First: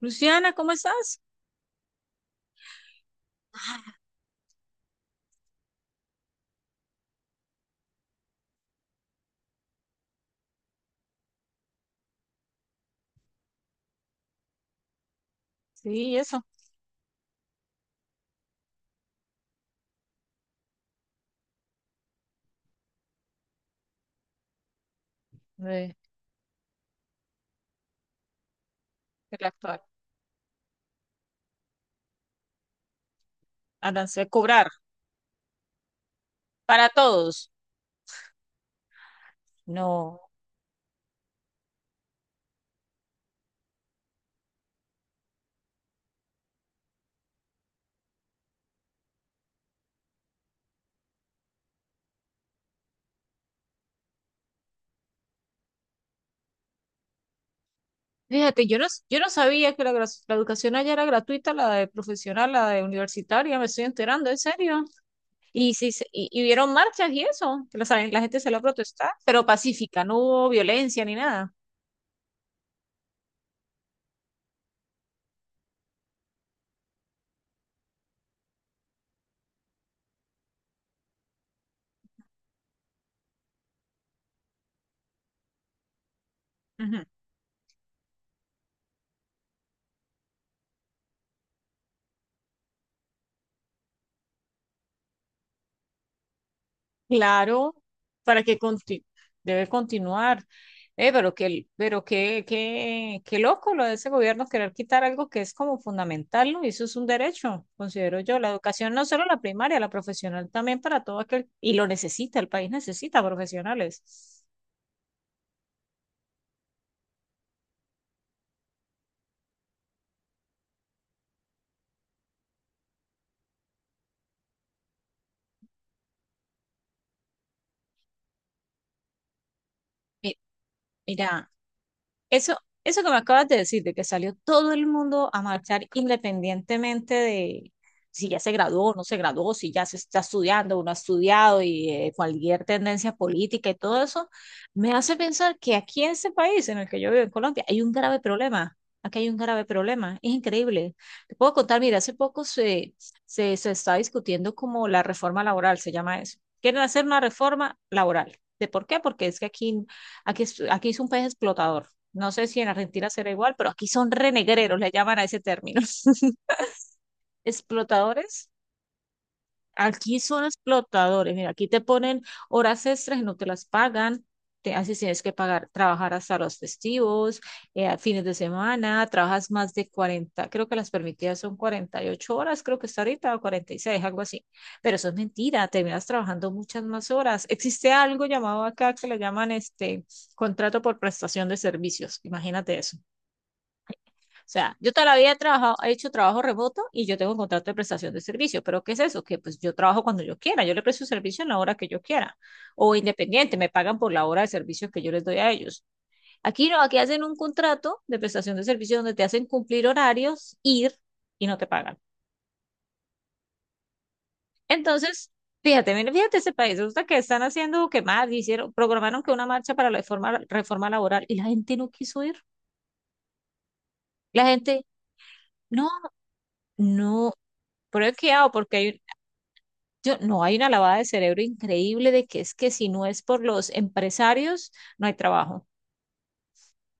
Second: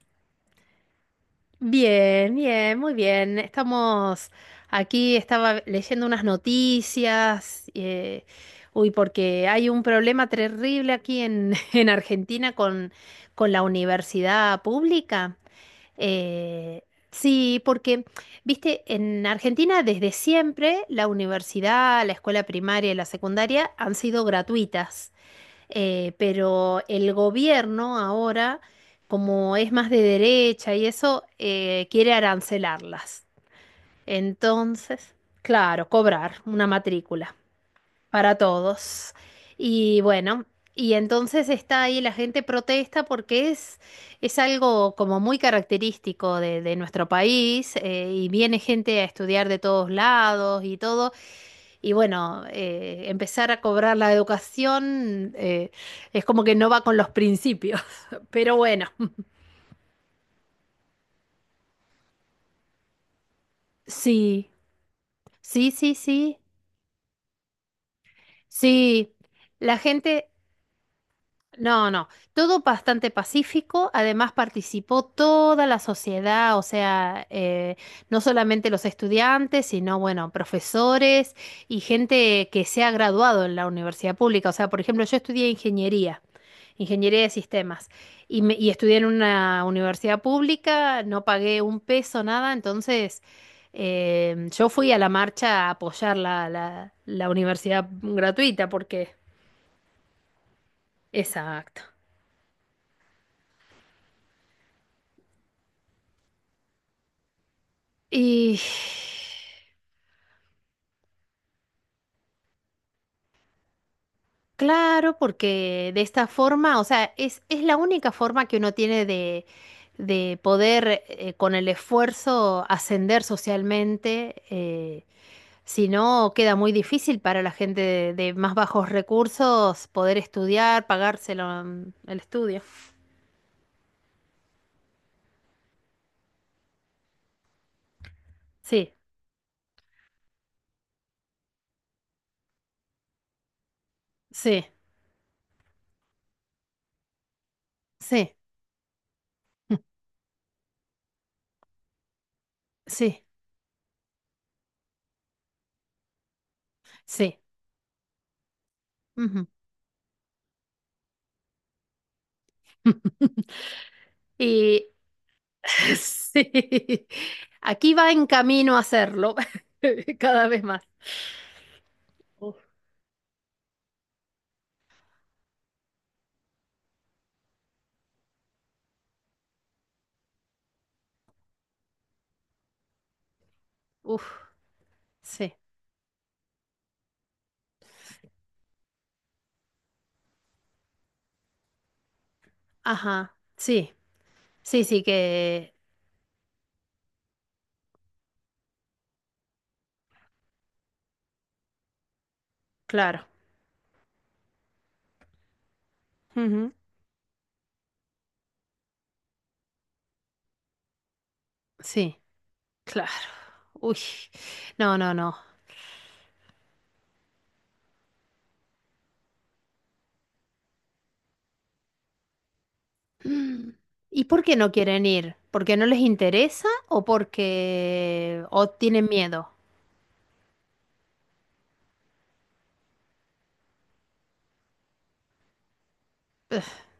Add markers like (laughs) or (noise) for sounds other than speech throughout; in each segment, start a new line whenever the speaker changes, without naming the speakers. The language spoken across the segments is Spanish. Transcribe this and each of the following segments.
Luciana, ¿cómo estás?
Bien, bien, muy bien.
Ah,
Estamos aquí, estaba leyendo unas noticias, uy, porque hay un problema terrible aquí en, (laughs) en Argentina con, la universidad pública.
sí, eso,
Eh, sí, porque, viste, en Argentina desde siempre la universidad, la escuela primaria y la secundaria han sido gratuitas.
de,
Pero el gobierno ahora,
del
como es
actuar.
más de derecha y eso, quiere arancelarlas.
Andarse a cobrar
Entonces, claro, cobrar una
para
matrícula
todos.
para todos. Y
No.
bueno, y entonces está ahí la gente protesta porque es algo como muy característico de nuestro país, y viene gente a estudiar de todos lados y todo. Y bueno, empezar a cobrar la educación, es como que no va con los principios, (laughs) pero
Fíjate,
bueno,
yo no sabía que la educación allá era gratuita, la de profesional, la de universitaria, me estoy enterando, en
sí,
serio.
sí,
Y, sí,
sí,
se- y,
sí,
y hubieron marchas y eso, que la gente se lo protestar,
sí.
pero
La
pacífica, no
gente,
hubo violencia ni nada.
No, no, todo bastante pacífico, además participó toda la sociedad, o sea, no solamente los estudiantes, sino, bueno, profesores y gente que se ha graduado en la universidad pública. O sea, por ejemplo, yo estudié ingeniería, ingeniería de sistemas, y estudié en una universidad pública, no pagué un peso, nada, entonces yo fui a la marcha a apoyar la
Claro,
universidad
para que
gratuita,
conti-
porque.
debe continuar. Pero qué,
Exacto.
pero qué, qué, qué loco lo de ese gobierno querer quitar algo que es como fundamental, ¿no? Y eso es un derecho, considero yo. La
Y
educación no solo la primaria, la profesional también para todo aquel, y lo necesita, el país necesita profesionales.
claro, porque de esta forma, o sea, es la única forma que uno tiene de poder, con el esfuerzo ascender socialmente, si no queda muy difícil para la gente de más bajos recursos poder
Mi-
estudiar,
Mira,
pagárselo, el
Eso,
estudio.
eso que me acabas de decir, de que salió todo el mundo a marchar independientemente de si ya se graduó
Sí,
o no se graduó, si ya se está estudiando o no ha estudiado y cualquier tendencia política y todo eso,
sí,
me hace pensar que aquí en este país en el que yo vivo, en Colombia, hay un grave
sí,
problema. Aquí hay un grave
(laughs)
problema. Es increíble. Te puedo contar, mira, hace poco se,
sí,
se, se está discutiendo como la reforma laboral, se llama eso. Quieren hacer una
sí.
reforma laboral. ¿De por qué? Porque es que
Ujú.
aquí es un país explotador. No sé si en Argentina será
(laughs)
igual, pero aquí son renegreros,
Y,
le llaman a ese término.
(laughs)
(laughs)
sí, aquí va en
Explotadores.
camino a hacerlo (laughs)
Aquí son
cada vez más.
explotadores. Mira, aquí te ponen
Uf,
horas extras y no te las pagan. Te, así tienes que pagar, trabajar hasta los festivos, fines de semana, trabajas más de 40. Creo que las permitidas son 48 horas, creo que está ahorita, o 46, algo
uf,
así. Pero eso es
sí,
mentira, terminas trabajando muchas más horas. Existe algo llamado acá que le llaman este contrato por prestación de servicios. Imagínate eso.
ajá, sí,
O sea,
sí,
yo
sí
toda la vida he
que,
trabajado, he hecho trabajo remoto y yo tengo un contrato de prestación de servicio, pero ¿qué es eso? Que pues yo trabajo cuando yo quiera, yo le presto servicio en la hora que yo quiera, o
claro,
independiente, me pagan por la hora de servicio que yo les doy a ellos. Aquí
ujú,
no, aquí hacen un contrato de prestación de servicio donde te hacen cumplir horarios, ir y no te pagan.
sí, claro, uy, no, no,
Entonces,
no.
fíjate, mira, fíjate ese país, resulta que están haciendo que más, hicieron, programaron que una marcha para la reforma, reforma laboral y la gente no quiso ir.
Mm. ¿Y por
La
qué no
gente,
quieren ir? ¿Porque no
no,
les interesa o
no, pero es que
porque
hago
o
porque hay,
tienen miedo?
yo, no hay una lavada de cerebro increíble de que es que si no es por los empresarios, no hay trabajo.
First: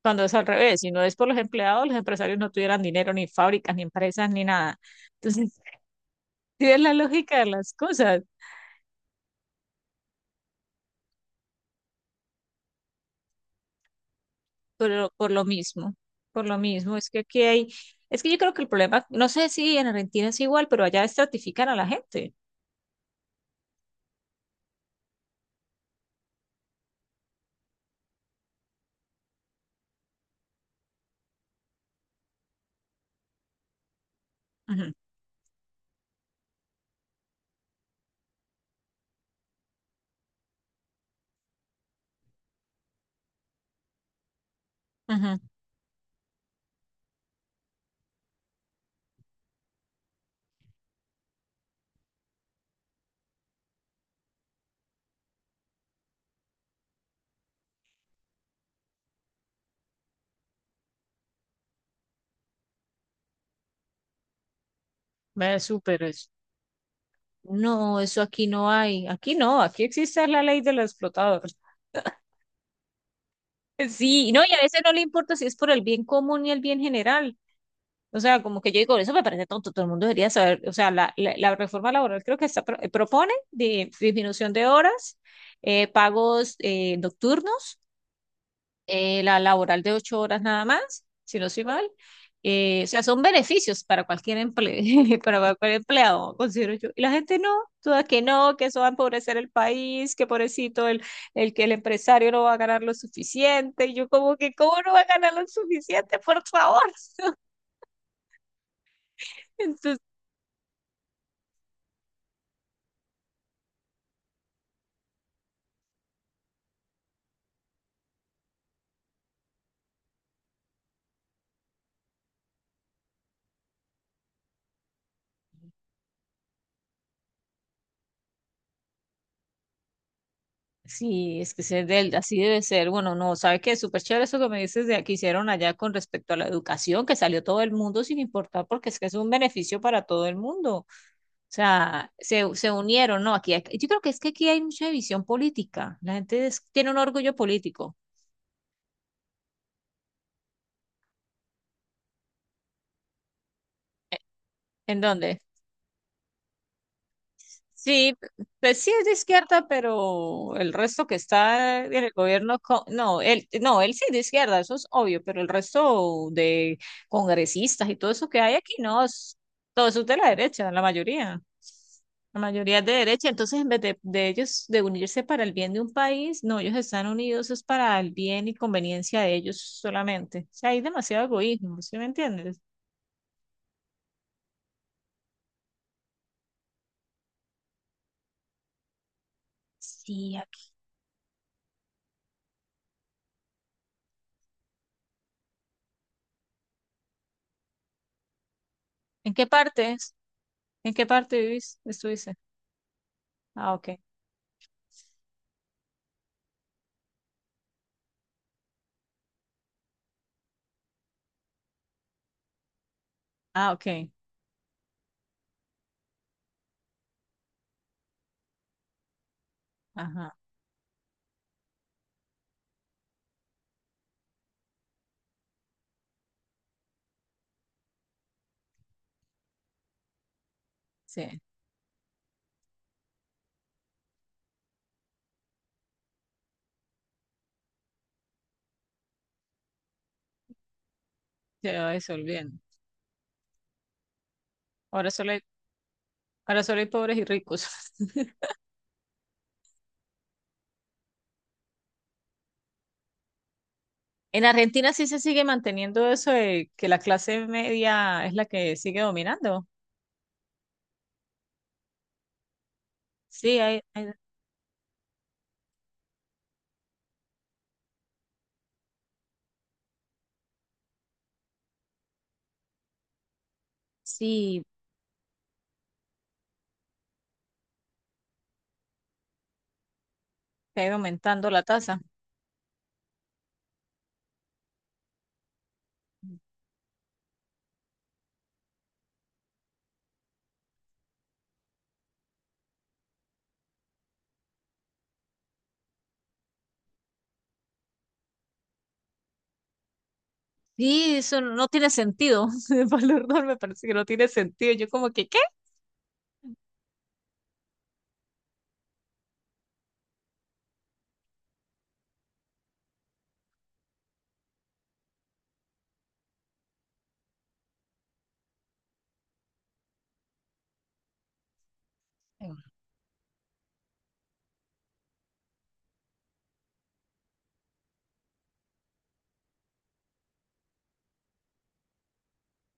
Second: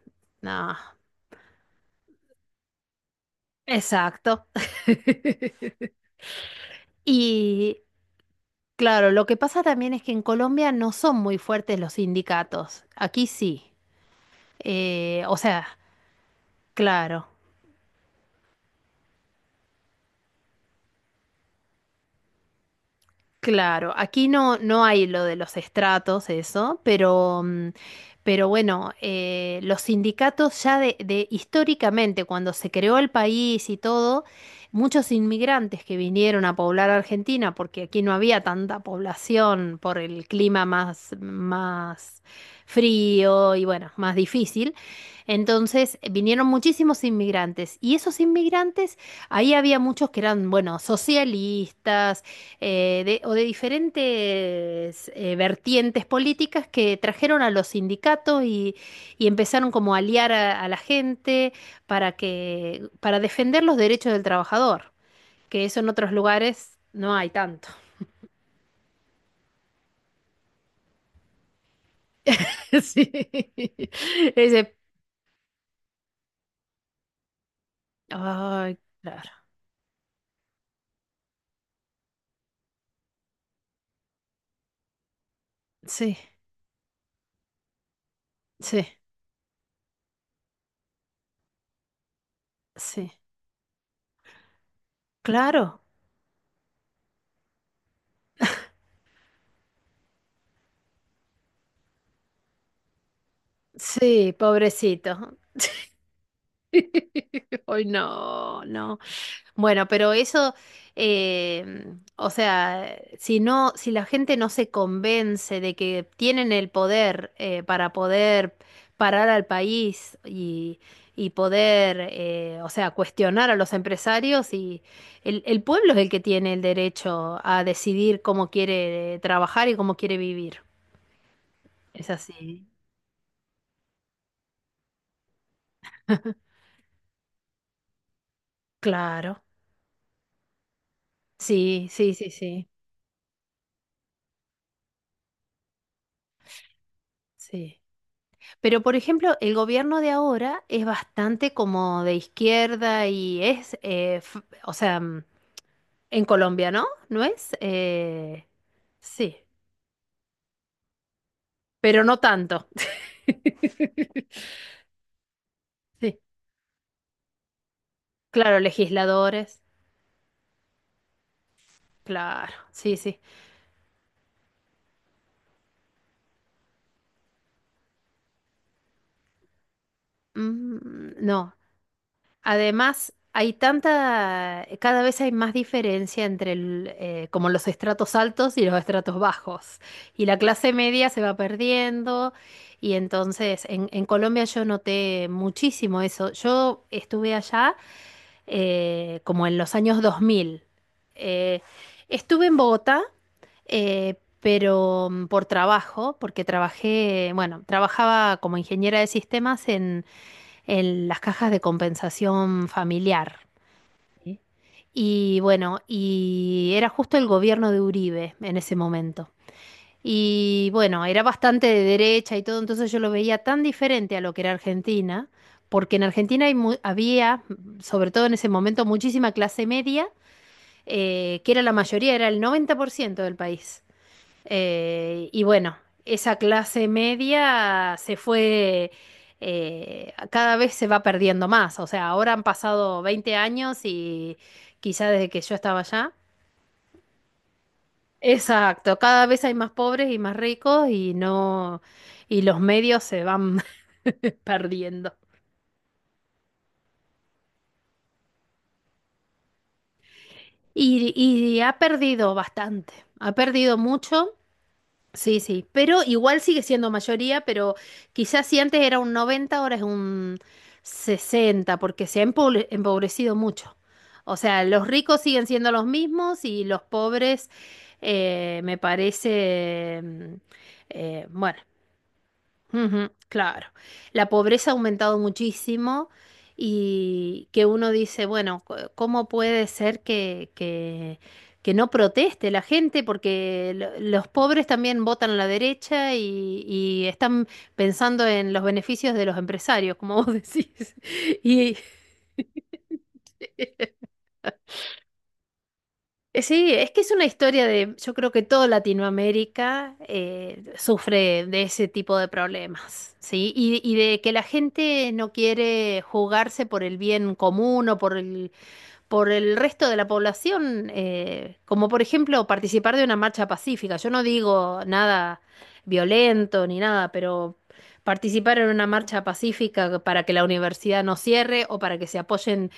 Cuando es al
No,
revés, si no es por los empleados, los empresarios no tuvieran dinero, ni fábricas, ni empresas, ni
exacto.
nada. Entonces, (laughs)
(laughs)
sí es la lógica de las
Y
cosas,
claro, lo que pasa también es que en Colombia no son muy fuertes los sindicatos. Aquí sí.
pero
Eh, o sea,
por lo mismo, es que
claro.
aquí hay, es que yo creo que el problema, no sé si en Argentina es igual, pero allá estratifican a la gente.
Claro, aquí no, no hay lo de los estratos, eso, pero bueno, los sindicatos ya históricamente, cuando se creó el país y todo,
Ujú,
muchos inmigrantes que vinieron a poblar Argentina, porque aquí no había tanta población por el clima más frío y bueno, más difícil,
ujú.
entonces vinieron muchísimos inmigrantes y esos inmigrantes, ahí había muchos que eran, bueno, socialistas, o de diferentes vertientes políticas que trajeron a los sindicatos y empezaron como a aliar a la gente para defender los derechos del trabajador,
Ve
que eso en
súper
otros
eso.
lugares no hay tanto. (laughs)
No, eso aquí no hay, aquí no, aquí existe la ley del explotador.
Sí.
Sí, no, y a
Ese-
veces no le importa si es por el bien común y el bien general. O sea, como que
ay,
yo digo, eso me
claro.
parece tonto, todo el mundo debería saber, o sea, la reforma laboral creo que está, propone de disminución de horas,
Sí,
pagos nocturnos,
sí,
la laboral de 8 horas nada más, si no soy mal. O sea,
sí.
son beneficios para cualquier emple- (laughs) para cualquier
Claro.
empleado, considero yo. Y la gente no, toda que no, que eso va a empobrecer el país, que pobrecito el que el empresario no va a ganar lo suficiente. Y yo
Sí,
como que, ¿cómo no va a ganar
pobrecito.
lo suficiente, por favor? (laughs)
(laughs) Ay, no, no. Bueno,
Entonces,
pero eso, o sea, si la gente no se convence de que tienen el poder, para poder parar al país y poder, o sea, cuestionar a los empresarios, y el pueblo es el que tiene el derecho a decidir cómo quiere trabajar y cómo quiere vivir.
sí, es que ser
Es
del, así debe
así.
ser. Bueno, no, ¿sabes qué? Súper chévere eso que me dices de que hicieron allá con respecto a la educación, que salió todo el mundo sin importar, porque es que es un
Claro.
beneficio para todo el mundo. O
Sí,
sea,
sí, sí,
se,
sí,
se unieron, ¿no? Aquí hay- yo creo que es que aquí hay mucha división política. La gente es- tiene un orgullo
sí.
político.
Pero, por ejemplo, el gobierno de ahora es bastante como de izquierda y o sea,
¿En dónde?
en Colombia, ¿no? ¿No es?
Sí,
Eh,
pues sí es de
sí,
izquierda, pero el resto que está en
pero
el
no
gobierno,
tanto.
co- no, él,
(laughs)
no, él sí es de izquierda, eso es obvio, pero el
Sí,
resto de congresistas y todo eso que hay
claro,
aquí, no, es-
legisladores,
todo eso es de la derecha, la mayoría. La
claro,
mayoría es de
sí, sí.
derecha, entonces en vez de ellos de unirse para el bien de un país, no, ellos están unidos es para el bien y conveniencia de ellos solamente. O sea, hay
Mm,
demasiado
no.
egoísmo, ¿sí me entiendes?
Además, cada vez hay más diferencia entre como los estratos altos y los estratos bajos. Y
Sí,
la
aquí.
clase media se va perdiendo. Y entonces, en Colombia yo noté muchísimo eso. Yo estuve allá,
¿En qué
como en los años
partes?
2000.
¿En qué parte
Eh,
vivís? Estuviste.
estuve en Bogotá,
Ah, ok.
pero, por trabajo, porque trabajé, bueno, trabajaba como ingeniera de sistemas en las cajas de compensación familiar.
Ah, ok.
Sí. Y bueno, y era justo el gobierno de Uribe en ese momento.
Ajá.
Y bueno, era bastante de derecha y todo, entonces yo lo veía tan diferente a lo que era Argentina, porque en Argentina había, sobre todo en ese momento, muchísima clase media,
Sí,
que era la mayoría, era el 90% del país. Y bueno, esa clase media se fue, cada vez se va perdiendo
se
más. O
va
sea, ahora han
disolviendo.
pasado 20 años y
Ahora
quizá desde
solo hay,
que yo estaba allá.
ahora solo hay pobres y ricos. (laughs)
Exacto, cada vez hay más pobres y más ricos y no, y los medios se van (laughs)
En Argentina sí
perdiendo.
se sigue manteniendo eso de que la clase media es la que sigue dominando.
Y ha perdido bastante, ha
Sí,
perdido mucho. Sí, sí, pero igual sigue siendo mayoría, pero quizás si antes era un 90 ahora es un 60, porque se ha empobrecido mucho. O
sí,
sea, los ricos siguen siendo los mismos y los pobres, me parece,
que ha ido aumentando
bueno.
la tasa.
Ujú, claro, la pobreza ha aumentado muchísimo y que uno dice, bueno, ¿cómo puede ser que, que no proteste la gente? Porque los pobres también votan a la derecha y están pensando en los beneficios de los empresarios, como vos (laughs) decís.
Sí, eso no
Y,
tiene sentido. (laughs) El valor no me parece que no tiene sentido. Yo como que, ¿qué?
Sí, es que es una historia de, yo creo que toda Latinoamérica, sufre de ese tipo de problemas, ¿sí? Y de que la gente no quiere jugarse por el bien común o por el resto de la población, como por ejemplo participar de una marcha pacífica. Yo no digo nada violento ni nada, pero participar en una marcha pacífica para que la universidad no cierre o para que se apoyen,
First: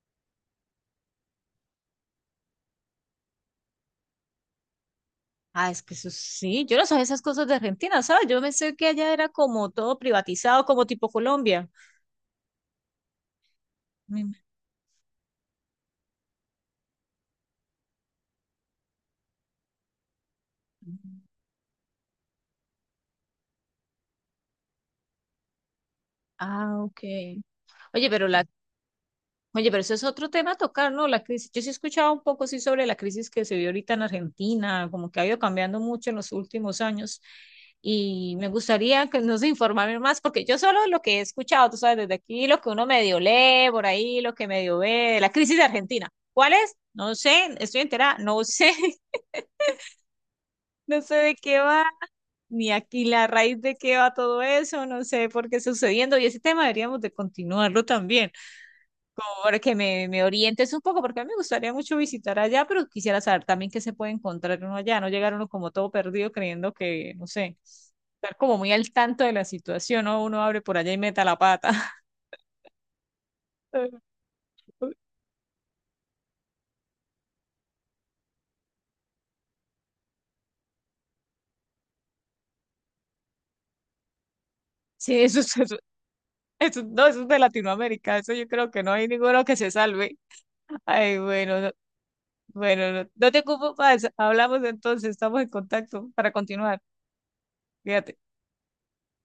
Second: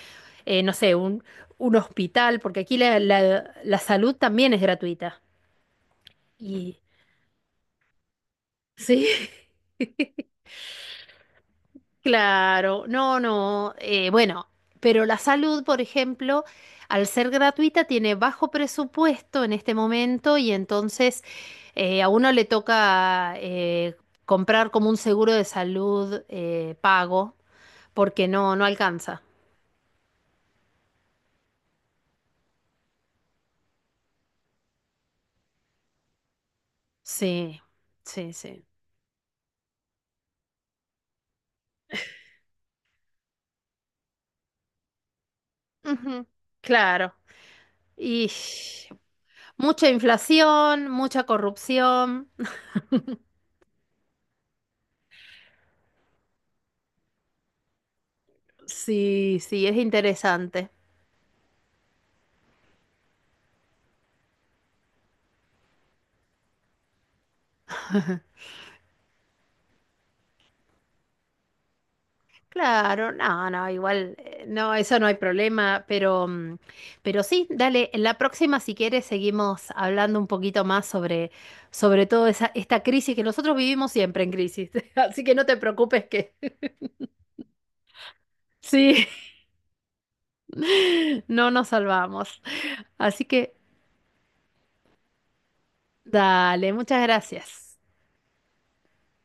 no sé, un hospital, porque aquí la salud también es gratuita.
Ah, es que eso sí, yo
Y
no sabía esas cosas de Argentina, ¿sabes? Yo pensé que
sí.
allá era como todo
(laughs)
privatizado, como tipo Colombia.
Claro, no, no,
Mm.
bueno, pero la salud, por ejemplo, al ser gratuita tiene bajo presupuesto en este momento y entonces a uno le toca, comprar como un seguro de salud,
Ah, ok.
pago,
Oye, pero
porque
la...
no alcanza.
Oye, pero eso es otro tema a tocar, ¿no? La crisis. Yo sí he escuchado un poco sí sobre la crisis que se vio ahorita en Argentina, como que ha ido cambiando mucho en los últimos años.
Sí, sí,
Y me
sí.
gustaría que nos informaran más, porque yo solo lo que he escuchado, tú sabes, desde aquí, lo que uno medio lee por ahí, lo que medio ve, la crisis de Argentina.
Ujú,
¿Cuál es? No
claro.
sé, estoy enterada,
Y
no sé, (laughs)
mucha inflación,
no sé
mucha
de qué va,
corrupción.
ni aquí la raíz de qué va todo eso, no sé por qué está sucediendo. Y ese tema deberíamos de continuarlo también
Sí,
favor,
sí,
que
es
me
interesante.
orientes un poco, porque a mí me gustaría mucho visitar allá, pero quisiera saber también qué se puede encontrar uno allá, no llegar uno como todo perdido creyendo que, no sé, estar como muy al tanto de la situación, ¿no? Uno abre por allá y meta la pata.
Claro, no, no, igual,
(laughs)
no, eso no hay problema, pero, pero sí, dale, en la próxima, si quieres, seguimos hablando un poquito más sobre toda esta crisis, que nosotros vivimos siempre en crisis, (laughs)
Sí,
así que
eso
no
es,
te
eso,
preocupes que (laughs)
eso- no, eso es de Latinoamérica, eso yo creo que no
sí,
hay ninguno que se salve. Ay,
(laughs) no
bueno,
nos
no-
salvamos.
bueno, no,
Así
no te
que,
ocupo más, hablamos entonces, estamos en contacto para
dale,
continuar,
muchas gracias.
fíjate.